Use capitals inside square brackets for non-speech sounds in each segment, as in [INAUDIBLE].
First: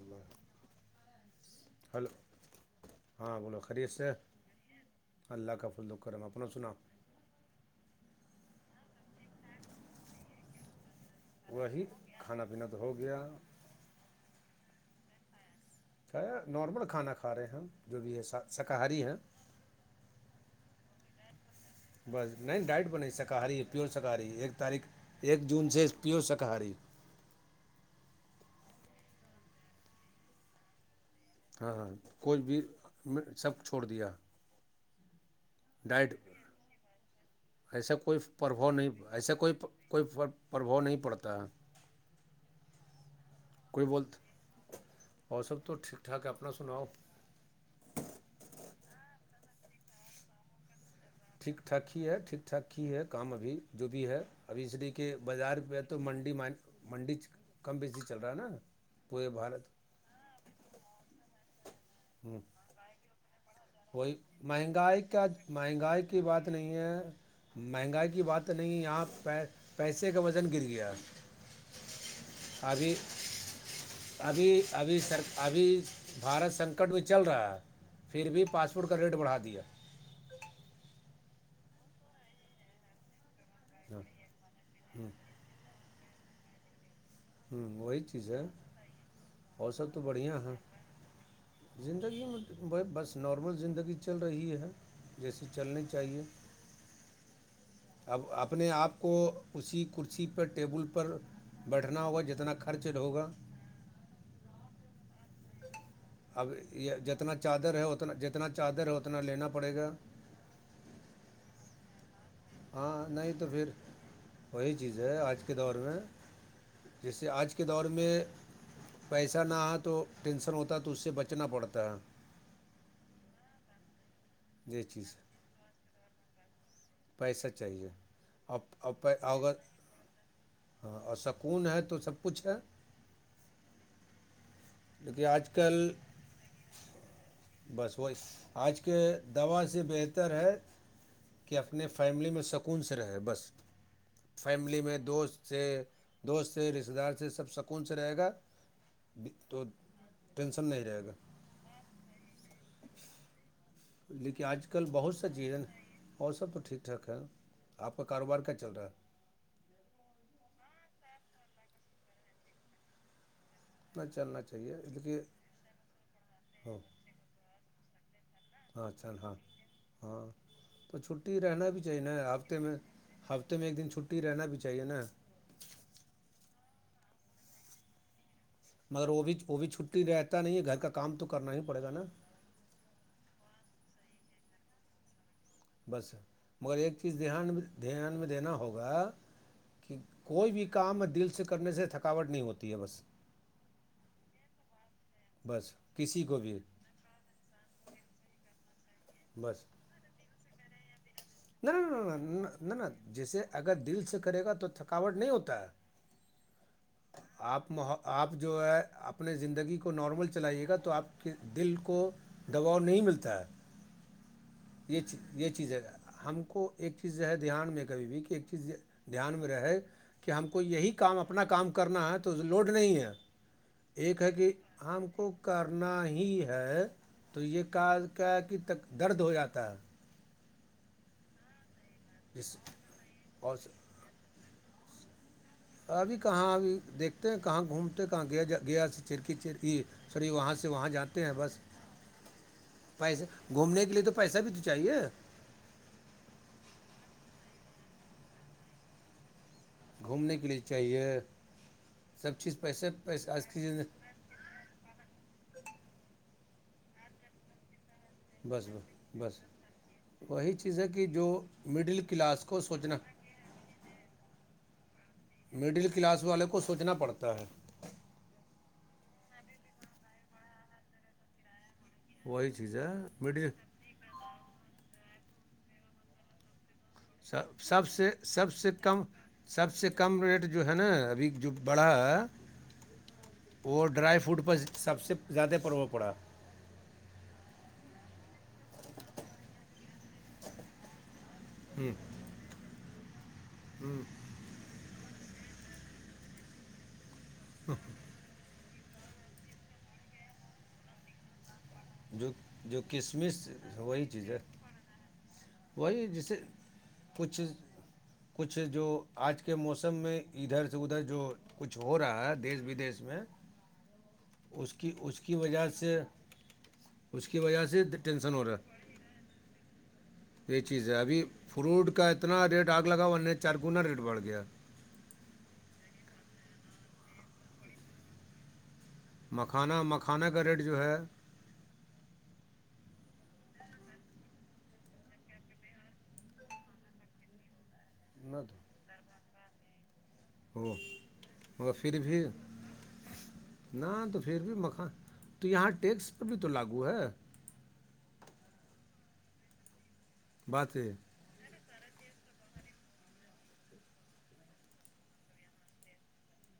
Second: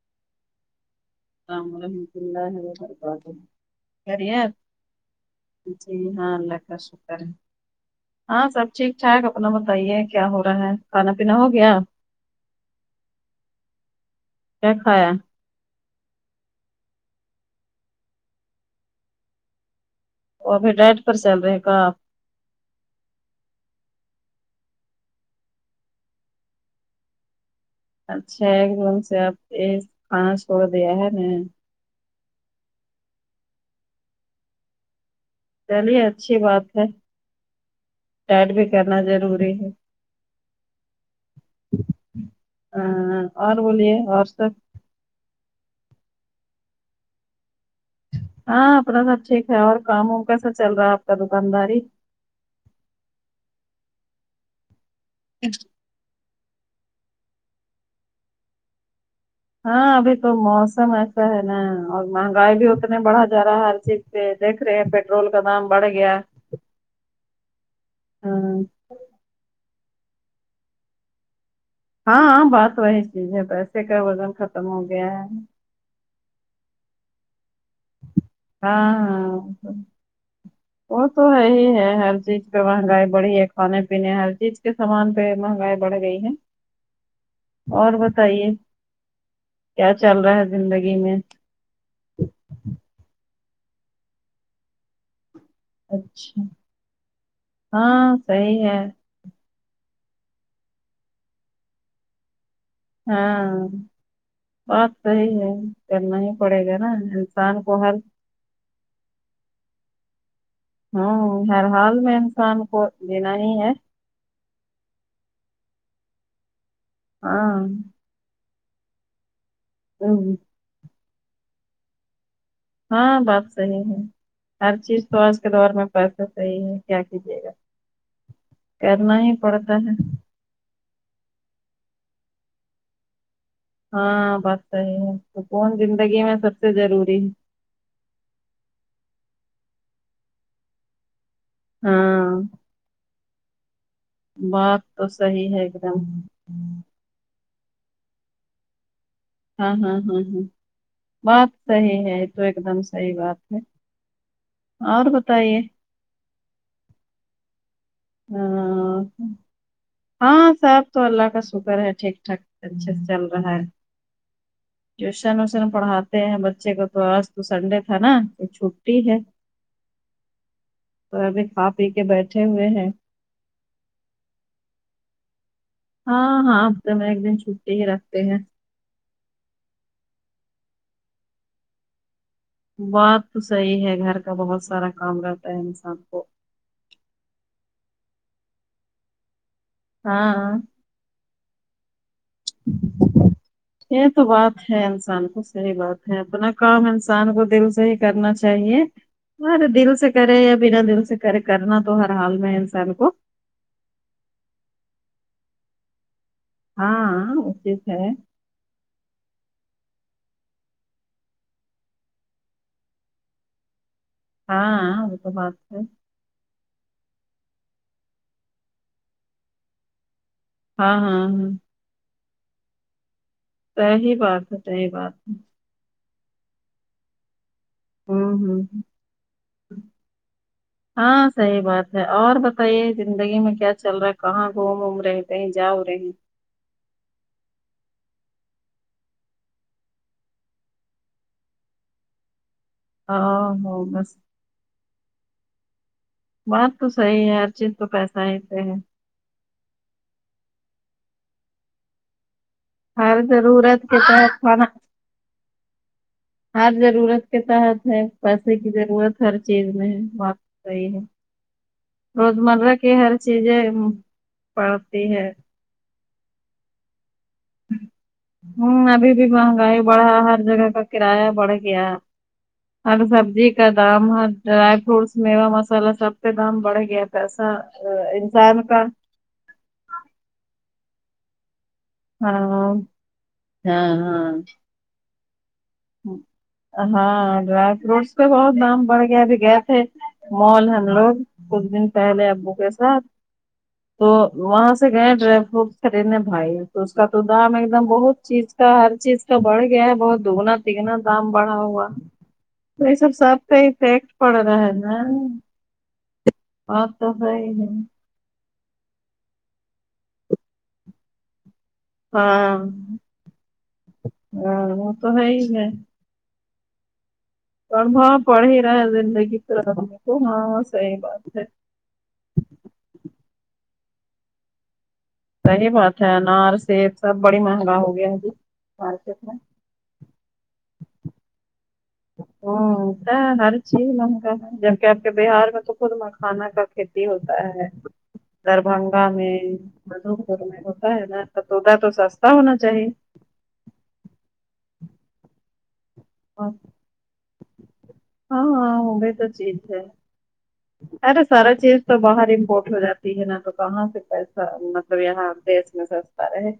اللہ اللام الحمد اللہ وبرکاتہ ہاں بولو خریت سے خریپ اللہ کا فضل جی و کرم ہاں اپنا اللہ سنا کا شک ہاں سب ٹھیک ٹھاک اپنا بتائیے کیا ہو رہا ہے کھانا پینا ہو گیا وہی کھانا پینا تو ہو گیا کیا کھایا کھ نارمل کھانا کھا رہے ہیں ہم جو بھی ہے شاکاہاری ہیں اور پھر ڈیٹ پر چل رہے گ بس نہیں ڈائٹ ب نہیں شاکاہاری پیور شاکاہاری ایک تاریخ ایک جون سے پیور شاکاہاری اچھا ایک دم سے آپ کھان چھوڑ دیا ہے ہاں ہاں کوئی بھی میں سب چھوڑ دیا چلیے ڈائٹ اچھی بات ہے ایسا کوئی ڈائٹ بھی پرفار نہیں کرنا ایسا ضروری کوئی ہے کوئی پربھؤ نہیں پڑتا ہے اور بولیے اور سب موسب تو ٹھیک ٹھاک اپنا سناؤ ہاں اپنا سب ٹھیک ہے اور کام ووم کیسا چل رہا ہے کا ٹھیک دکانداری ٹھاک ہی ہے ٹھیک ٹھاک ہی ہے کام ابھی جو بھی ہے ابھی اس لیے کہ بازار پہ منڈی م منڈی کم بیسی چل رہا ہے نا کوئی بر ہاں ابھی تو موسم ایسا ہے نا اور مہنگائی بھی اتنے بڑھا جا رہا ہے چیز ہوئی پہ دیکھ رہے ہیں مہنگائی کا پیٹرول دام بڑھ مہنگائی گیا کی بات نہیں ہے مہنگائی کی بات ہاں نہیں یہاں پیس پیسے کا وزن گر گیا ہاں بات ابھی وہی چیز ہے پیسے کا وزن ابھی ختم ہو ابھی گیا سر ہے ابھی بھارت سنکٹ میں چل رہا ہے پھر بھی پاسپورٹ ہاں کا ریٹ بڑھا ہاں دیا وہ تو ہےی ہے ہر چیز پہ مہنگائی بڑی ہے کھانے ہ پینے ہر چیز کے سامان پہ مہنگائی بڑھ گئی ہے ہوں اور وہی چیز ہے بتائیے اور کیا سب تو چل رہا بڑھیا ہے زندگی میں زندگی میں بس نارمل زندگی چل رہی ہے جیسیے چلنی چاہیے اچھا ہاں اب صحیح اپنے ہے آپ کو اسی کرسی پر ٹیبل پر کرنا ہوا جتناک ہاں بات صحی ہے کرنا ہی اب پڑے گا نا یہ جتنا انسان کو چادر ہے ہر اتنا جتنا چادر اتنا لینا پڑے گا ہوں ہر حال میں انسان کو ہاں نہیں دینا تو ہی پھر ہے وہی چیز ہے آج کے دور میں جیسے آج ہاں کے دور میں پیسہ نہ آ تو ہوں، ٹینسن ہوتا ہے تو اس سے بچنا پڑتا ہے ہاں بات صحیح ہے ہر چیز س آج کے دور میں پیسے صحیح ہے کیا کیجے پیسہ گا چاہیے اور کرنا ہی اگر پڑتا ہے ہاں اور سکون ہے تو سب کچھ ہے ہاں بات صحی ہے لیکن تو آج کون کل زندگی میں سب سے ضروری ہے بس وہی آج کے دوا سے بہتر ہے کہ اپنے فیملی ہاں میں سکون سے رہے بس فیملی بات میں تو دوست صحیح سے ہے ایک دم دوست سے رشتتے دار سے سب سکون سے رہے گا تو ہاں ہاں ہاں ہاں ٹینشن نہیں رہے گا بات صحیح ہے تو ایک دم صحی بات ہے لیکن آج کل اور بہت سا چیز بتائیے ہے اور سب تو ٹھیک ٹھاک ہے آپ کا کاروبار کیا چل رہا ہے ہاں ہاں صاب تو اللہ کا شکر ہے ٹھیک ٹھاک اچھے سے چل رہا ہے اتنا چلنا چاہیے لیکن ٹیوشن ویوشن پڑھاتے ہیں بچے ہاں کو تو آج تو سنڈے تھا نا تو ہاں چھٹی ہے چل ہاں ہاں تو چھٹی ابھی رہنا کھا بھی پی چاہیے کے نہ ہے بیٹھے ہفتے ہوئے میں ہیں ہفتے میں ایک دن چھٹی رہنا بھی چاہیے نا ہاں ہاں اب تو میں ایک دن چھٹی ہی رکھتے ہیں مگر وہ بھی وہ بھی چھٹی رہتا نہیں ہے گھر کا کام تو کرنا ہی پڑے گا نا بات تو صحیح ہے گھر کا بہت سارا کام رہ بس مگر ایک چیز دھیان دھیان میں دینا ہوگا کہ کوئی ہاں بھی کام دل سے کرنے سے تھکاوٹ نہیں ہوتی ہے بس یہ تو بات ہے انسان کو بس صحیح بات ہے کسی کو اپنا بھی کام انسان انسان کو دل سے ہی کرنا چاہیے بس مرے دل سے کرے یا بنا دل سے کرے نہ کرنا تو ہر حال میں ہے نہ نہ انسان کو جیسے اگر دل سے کرے گا تو تھکاوٹ نہیں ہوتا ہے ہاں آپ م اچت آپ ہے آ جو ہے اپنے زندگی کو نارمل چلائیے گا تو آپ کے دل کو دوباؤ نہیں ملتا ہے ہاں یہ وہ تو یہ بات چیز ہے ہم کو ایک چیز ہے دھیان میں کبھی بھی کہ ایک چیز دھیان میں رہے کہ ہم کو یہی ہاں کام ہاں اپنا ہاں کام کرنا ہے تو لوڈ نہیں ہے صحیح ایک ہے بات کہ صحیح آ بات کو کار نا ہی ہے تو یہ کا ہوں کیا کہ ہوں درد ہو جاتا ہے ہاں صحیح بات ہے اور جس بتائیے زندگی میں اور کیا چل رہا ہے کہاں گھوم اوم رہے کہیں جاؤ رہے ہیں ابھی کہاں ابھی دیکھ کہاں گھومتے کہاں گیا گیا چرکی چرکی سوری وہاں سے وہاں جاتے ہیں بس پیسے ہاں گھومنے ہو کے لیے تو بس پیسہ بھی تو چاہیے بات تو صحیح ہے ہر چیز تو پیسہ ہیتے ہیں گھومنے کے لیے چاہیے سب چیز پیسے ہر پیسے آج کی ضرورت کے تحت کھانا ہر ضرورت کے تحت ہے پیسے بس کی ضرورت ہر بس چیز میں ہے بات وہی چیز رہحی ہے کہ جو مڈل روز کلاس کو مرہ کے سوچنا ہر چیزیں پڑتی ہے مڈل کلاس والے کو سوچنا پڑتا ہے ہوں ابھی بھی مہنگائی بڑھا ہر جگہ کا کرایہ بڑھ گیا وہی چیز ہے ہر مڈل سبزی کا دام ہر ڈرائی فروٹس میوا مسالا سب کے دام بڑھ گیا تھا سب سب سے سب سے کم سب سے کم ریٹ جو ہے نا ابھی جو بڑا ہاں وہ ڈرائی فروٹ پرہ سب سے زیادہ پر ہوں ہاں ڈرائی فروٹس پہ بہت دام بڑھ گیا بھی گئے تھے مال ہم لوگ کچھ دن پہلے ابو کے ساتھ تو وہاں سے گئے ڈرائی فروٹ کررینے بھائی تو اس کا تو دام ایک دم بہت چیز کا ہر چیز کا بڑھ گیا ہے بہت دگنا تگنا دام بڑھا ہوا جو جو تو یہ سب کشمش سب کا ہی وہی ٹیکس چیز پڑ رہا ہے نا وہی جسے باں تو ہے کچھ ہی ہے کچھ جو آج کے موسم میں ادھر سے ادھر جو کچھ ہو رہا ہے دیش ہاں بدیش میں ہاں اس کی وہ تو اس ہے کی ہی ہے وجہ سے اس کی وجہ سے ٹینشن ہو رہا ہے زندگ ط ہاں [UNINTELLIGIBLE] یہی چیز ہے ابھی فروٹ کا اتنا ریٹ آگ لگا ورہ چار گنا ریٹ بڑھ گیا صحی بات ہے انار سب سب بڑی مہنگا ہو گیا جی مارکیٹ میں کھانا مکھانا کا ریٹ جو ہے او ا نرچی لوگا کیا آپ کے بہار میں تو خود مکھانا کا کھیتی ہوتا ہے نہ تو دربھنگہ میں م گھر میں وہ ہوتا ہے نا تو مگر تودا تو پھر بھی سستا ہونا چاہیے نہ تو پھر بھی مکھان تو یہاں ٹیکس پر بھی تو لاگو ہے ہاں ہاں ہو گئی تو چیز ہے بات یہ ارے سارا چیز تو باہر امپورٹ ہو جاتی ہے نا تو کہاں سے پیسہ مطلب یہاں دیش میں س رہے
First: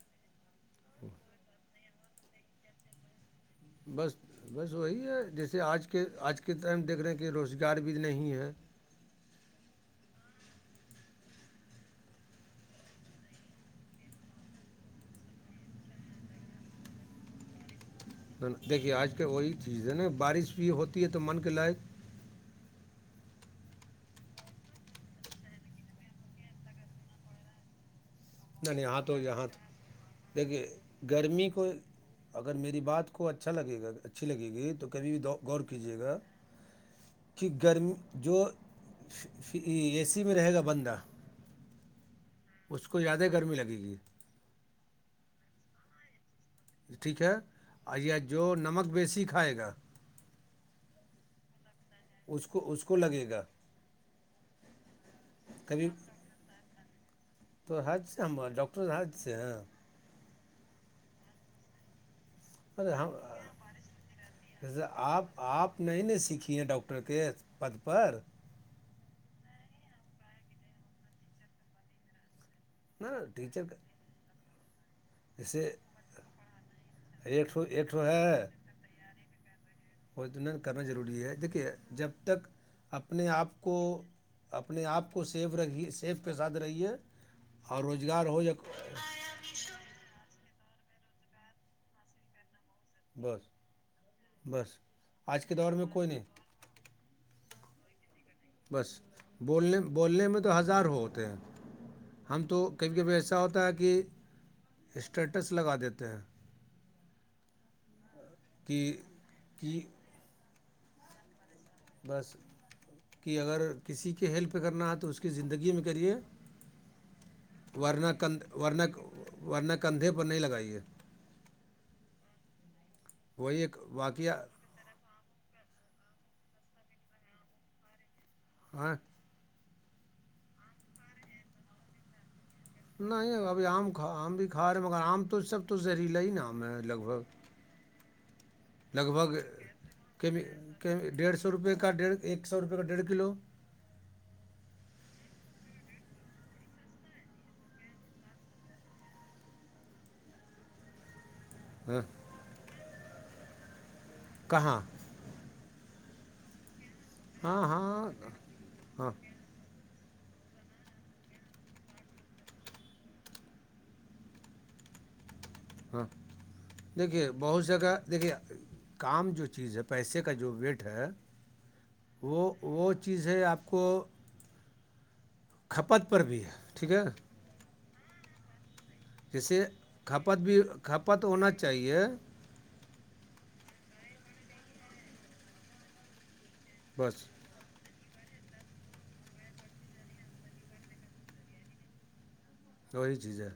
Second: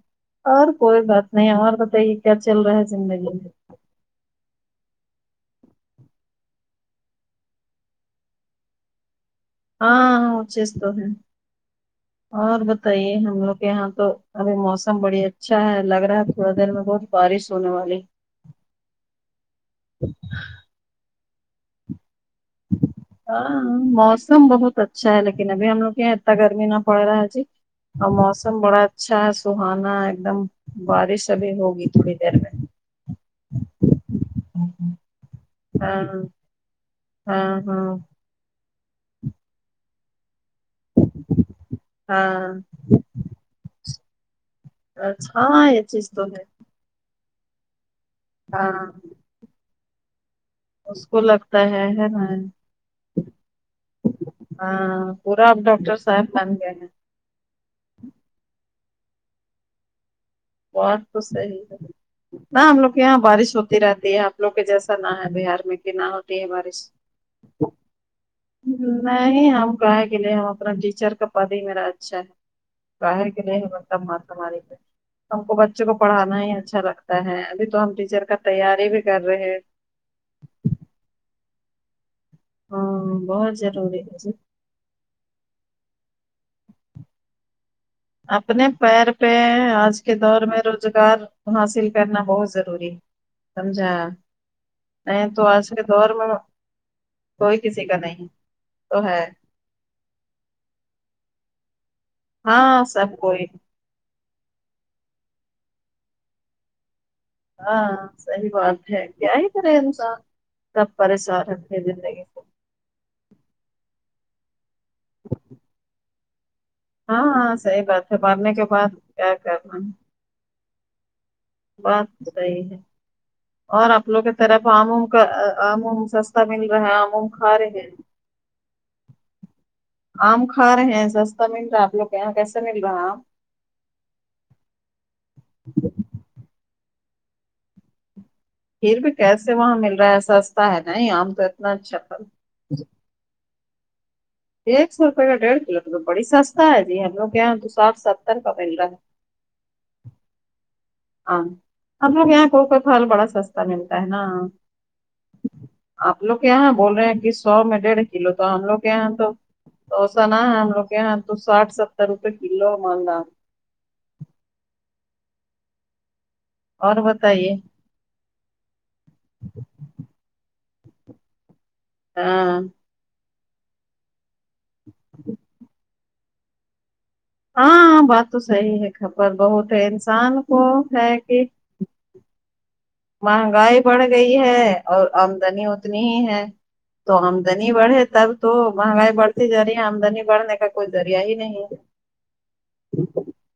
اور کوئی بات نہیں اور بتائیے کیا چل رہا ہے زندگی میں بس بس وہی ہے جیسے آج کے آج کے ٹائم دیکھ رہے ہیں کہ روزگار بھی نہیں ہے ہاںاں چیست ہیں [INAUDIBLE] اور بتائیے ہم لوگ کے یہاں تو ابھی موسم بڑی اچھا ہے لگ رہا ہے تھوڑا دیر میں بہت بارش ہونے والی دیکھیے آج کیا وہی چیز ہے نا بارش بھی ہوتی ہے تو من کے لائق [INAUDIBLE] ہاں موسم بہت اچھا ہے لیکن ابھی ہم لوگ یہاں اتنا گرمی نہ پڑ رہا ہے جی اور موسم نہ بڑا نہیں یہاں اچھا تو ہے یہاں تو سہانا ایک دم دیکھیے بارش گرمی ابھی کو ہوگی تھوڑی دیر میں اگر میری بات کو اچھا لگے گا اچھی لگے گی تو کبھی بھی غور کیجیے ہاں گا کہ ہاں ہاں گرمی جو اے سی میں رہے گا بندہ ہاں اس کو زیادہ گرمی لگے گی اچھا ہاں یہ چیز تو ہے ٹھیک ہے آیا جو ہاں نمک بیسی کھائے گا اس کو لگتا ہے اس کو اس کو لگے گا ہاں پورا اب کبھی ڈاکٹر صاحب بن گئے ہیں تو حج سے ہم ڈاکٹر حاتج سے ہیں بات تو صحی ہے نہ ہم لوگ کے یہاں بارش ہوتی رہتی ہے آپ لوگ کے جیسے جیسا نہ ہے آپ بہار میں آپ کہ نہیں نہ ن ہوتی ہے سیکھی ہیں بارش ڈاکٹر کے پد پر نہیں ہم کہے کے لیے ہم اپنا ٹیچر کا پد ہی میرا اچھا ہے نا بر کہ نہیں ٹیچر ہو کا، بتاب ہماری پہ ہم کو جیسے بچوں کو پڑھانا ہی اچھا لگتا ہے ایک ابھی تو ہم ایک ٹیچر کا تیاری بھی کر رہے ہیں پن کرنا ضروری ہے دیکھیے جب تک ہاں اپنے بہت آپ کو ضروری ہے جی اپنے آپ کو سیف رکھیے سیف کے ساتھ رہیے اور روز اپنے پیر پہ آج کے دور میں روزگار حاصل کرنا بہت ضروری ہے بس سمجھا بس ا تو آ کے دور میں کوئی کسی کا نہیں بس تو ہے بولنے بولنے میں تو ہزار ہو ہوتے ہیں ہم تو ہاں کبھی کبھی سب ایسا کوئی ہوتا ہے کہ اسٹیٹس لگا دیتے ہیں ہاں صحیح کہ بات ہے کیا ہی کرے کہ انسان سب پریشان ہے بس کہ اگر کسی کے ہیلپ پہ کرنا ہے تو اس کی زندگی میں کریے ہاں ہاں صحیح بات ہے مرنے کے بعد کیا ورنہ کرنا ہے کندھے پر نہیں لگائیے بات صحی ہے وہی ایک اور آپ لوگ کی واقعہ طرف آموم کا آموم سستا مل رہا ہے آموم کھا رہے ہیں ہاں آم کار رہے ہیں سستتا من رہا کہاں کیسے مل رہا ہے آم نہیں ابھی آم کھا آم بھی کھا رہے ہیں مگر آم تو سب تو زہریلا ہی نا آام ہے لگ بھگ پھر لگ بھی بھگ کیسے وہاں مل رہا ہے سستا ہے نہیں آم ڈیڑھ تو سو اتنا روپئے کا اچھا پھل ڈیڑھ ایک سو روپئے کا ڈیڑھ کلو ایک سو روپے کا ڈیھ کلو تو بڑی سستا ہے جی ہم لوگ کے یہاں تو ساٹھ ستر کا مل رہا ہے ہاں ہاں ہم لوگ یہاں کوکا کھال بڑا سستا ملتا ہے نا کہاں آپ لوگ کے یہاں بول رہے ہیں کہ سو ہاں میں ڈیڑھ ہاں کلو تو ہم لوگ کے ہاں یہاں تو تووسا نہ ہے ہم لوگ کے یہاں تو ساٹھ ستر روپئے کلو مالدا ہاں اور دیکھیے بتائیے بہت جگہ دیکھیے کام جو چیز ہے پیسے کا جو ویٹ ہے وہ ہاں وہ چیز ہے آپ کو ج پد پر بھی ہے ٹھیک ہے ہاں بات تو صحی ہے خبر جیسے بہت کھپت انسان کو بھی ہے کھپت کہ ہونا چاہیے مہنگائی بڑھ گئی ہے اور آمدنی اتنی ہی ہے تو بس آمدنی بڑھے تب تو مہنگائی بڑھتی جا رہی ہے آمدنی بڑھنے کا کوئی ذریہ ہی نہیں ہے توی چیز ہے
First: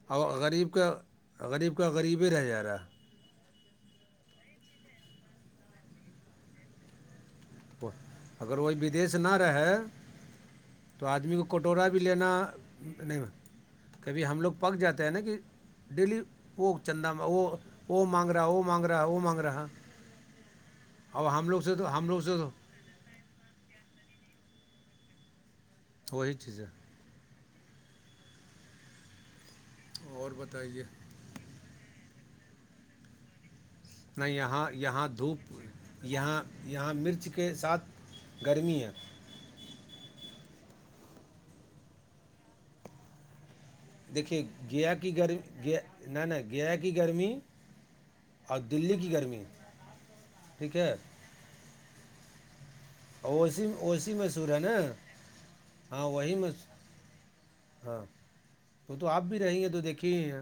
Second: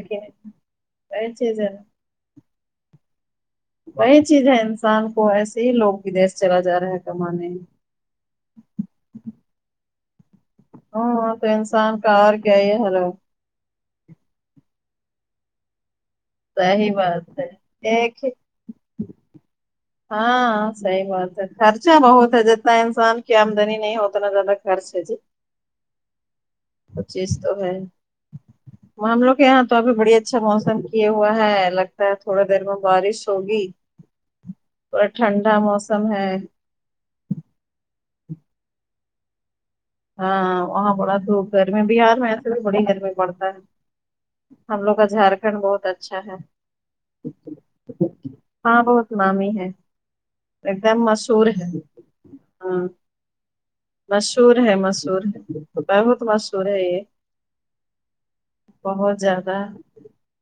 کہ نہیں اور غریب کا وہی چیز ہے غریب نا، کا غریب ہی رہ جاارا وہی چیز ہے انسان کو ایسے ہی لوگ ودیس چلا جا رہا ہے کمانے اگر وہی بدیش نہ رہے تو ہاں آدمی کو کٹورا بھی انسان کا لینا اور کیا یہ حلو نہیں کبھی ہم لوگ پک جاتے ہیں نا کہ ڈیلی وہ صحیح چندہ بات وہ ہے وہ ایک ہی مانگگرا وہ وہ مانگ رہا وہ مانگ رہا ہاں صحی اب بات ہے ہم لوگ سے خرچہ تو ہم لوگ بہت سے ہے تو ج انسان کی آمدنی نہیں اتنا زیادہ خرچ ہے جی وہی چیز ہے پچیس تو ہے مان لو کے یہاں تو ابھی بڑی اور اچھا موسم بتائیے کی ہے ہوا ہے لگتا ہے تھوڑا دیر میں بارش ہوگی نہ یہاں تھوڑا یہاں دھوپ ٹھنڈا موسم ہے یہاں یہاں مرچ کے ساتھ گرمی ہے ہاں وہاں بڑا دھوپ گرمی ہے بہار میں ایسے بھی بڑی گرمی پڑتا ہے دیکھیے ہم گیا لوگ کا کی گرمی جھارکھنڈ گیا بہت نہ اچھا نہ ہے گیا کی گرمی اور ہاں دلی کی بہت گرمی ٹھیک ہے چوور ہے ہاں اوسیی او سسی مشور مشہور ہے نا مشہور ہے ہاں بہت وہی م مشہور ہے یہ ہاں وہ تو بہت آپ بھی زیادہ رہیں گے تو دیکھے ہی ہیں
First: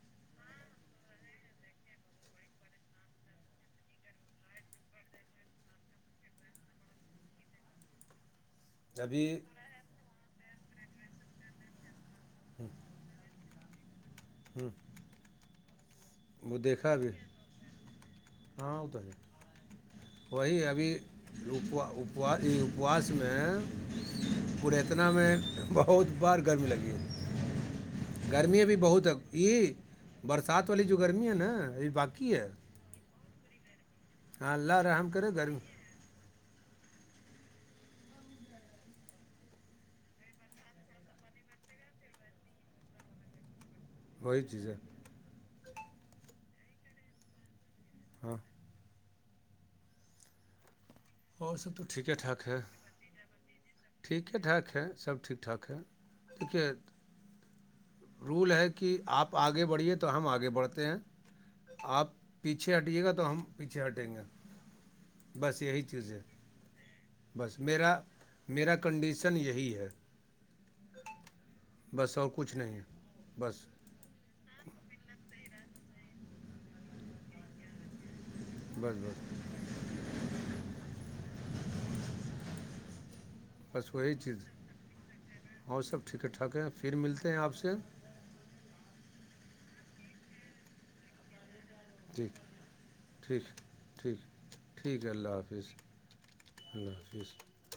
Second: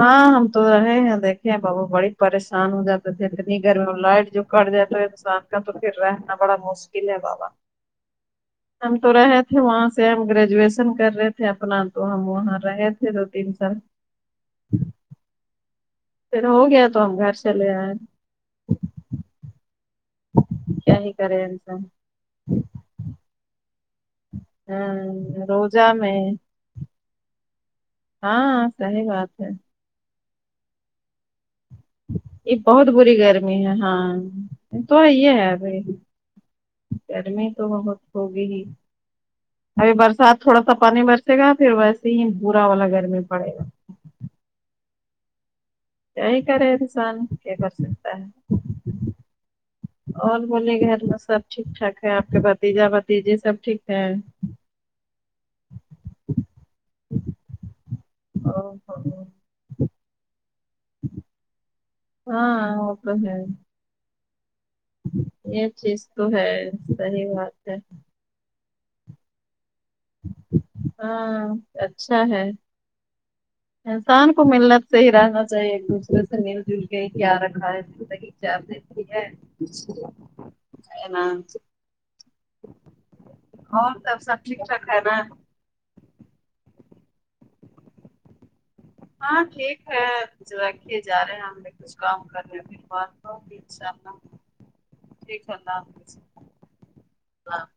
ہاں ہم تو رہے ہیں دیکھے بابو بڑی پریشان ہو جاتے تھے اتنی گرمی لائٹ جو گٹ جائے تو انسان کا تو پھر رہنا بڑا مشکل ہے بابا [UNINTELLIGIBLE] ہم تو ابھی رہے تھے وہاں سے ہم گریجویشن کر رہے تھے اپنا تو ہم وہاں رہے تھے جیرو تین سال ہاں پھر ہو گیا تو ابھی ہم گھر چلے آئیں ہاں ات ہے وہی کیا ہی کرے انسان ابھیا اپوس میں پ اتنا میں ہاں روزہ بہت میں بار گرمی لگی ہے گرمیمی ا ہاں بھی صحیح بہت ہے بات یہ برسات والی جو گرمی ہے نا یہ باقی ہے یہ بہت بری گرمی ہے ہاں ہاں اللہ تو رحم کرے ہے ہے گرمی ابھی ایڈمی تو بہت ہوگی ہی ابھی برسات تھوڑا سا پانی برسے گا پھر ویسے ہی برا والا گرمی پڑے گا وہی چیز ہے یہی کرے انسان کیا کر سکتا ہاں ہے اور بوولے گھر میں سب ٹھیک ٹھاک ہے آپ کے بھتیجا بھتیجے سب ٹھیک ہے ٹھیکٹھاک ہے سبٹھیک ٹھ ٹاک ہے ک رول ہے او کہ ہو، آپ آگے بڑھیے تو ہم آگے بڑھتے ہیں آپ پیچھے ہاں وہ ہٹیے گا تو ہے ہم پیچھے ہٹیں گے بس یہ یہی چی چیز تو ہے صحیح بات ہے میرا کنڈیشن یہی ہے ہاں بس اچھا اور ہے کچھ نہیں بس انسان کو ملنا صح ہی رہنا چاہیے ایک دوسرے سے مل جل کے کیا رکھنا ہے زلی بس ج ہے بس ن اور بس وہی ت سب چیز ٹھیکٹھاک ہے نا [INAUDIBLE] اور سب ٹھیک ہے ٹھاک ہے پھر ملتے ہیں آپ سے ہاں ٹھیک ہے جوے جا رہے ہیں ہمیک [INAUDIBLE] کچھ کام ٹھیک کرنے میں ب ٹھیک بتام [INAUDIBLE] ٹھیک ہے اللہ حافظ اللہ حاظ [INAUDIBLE]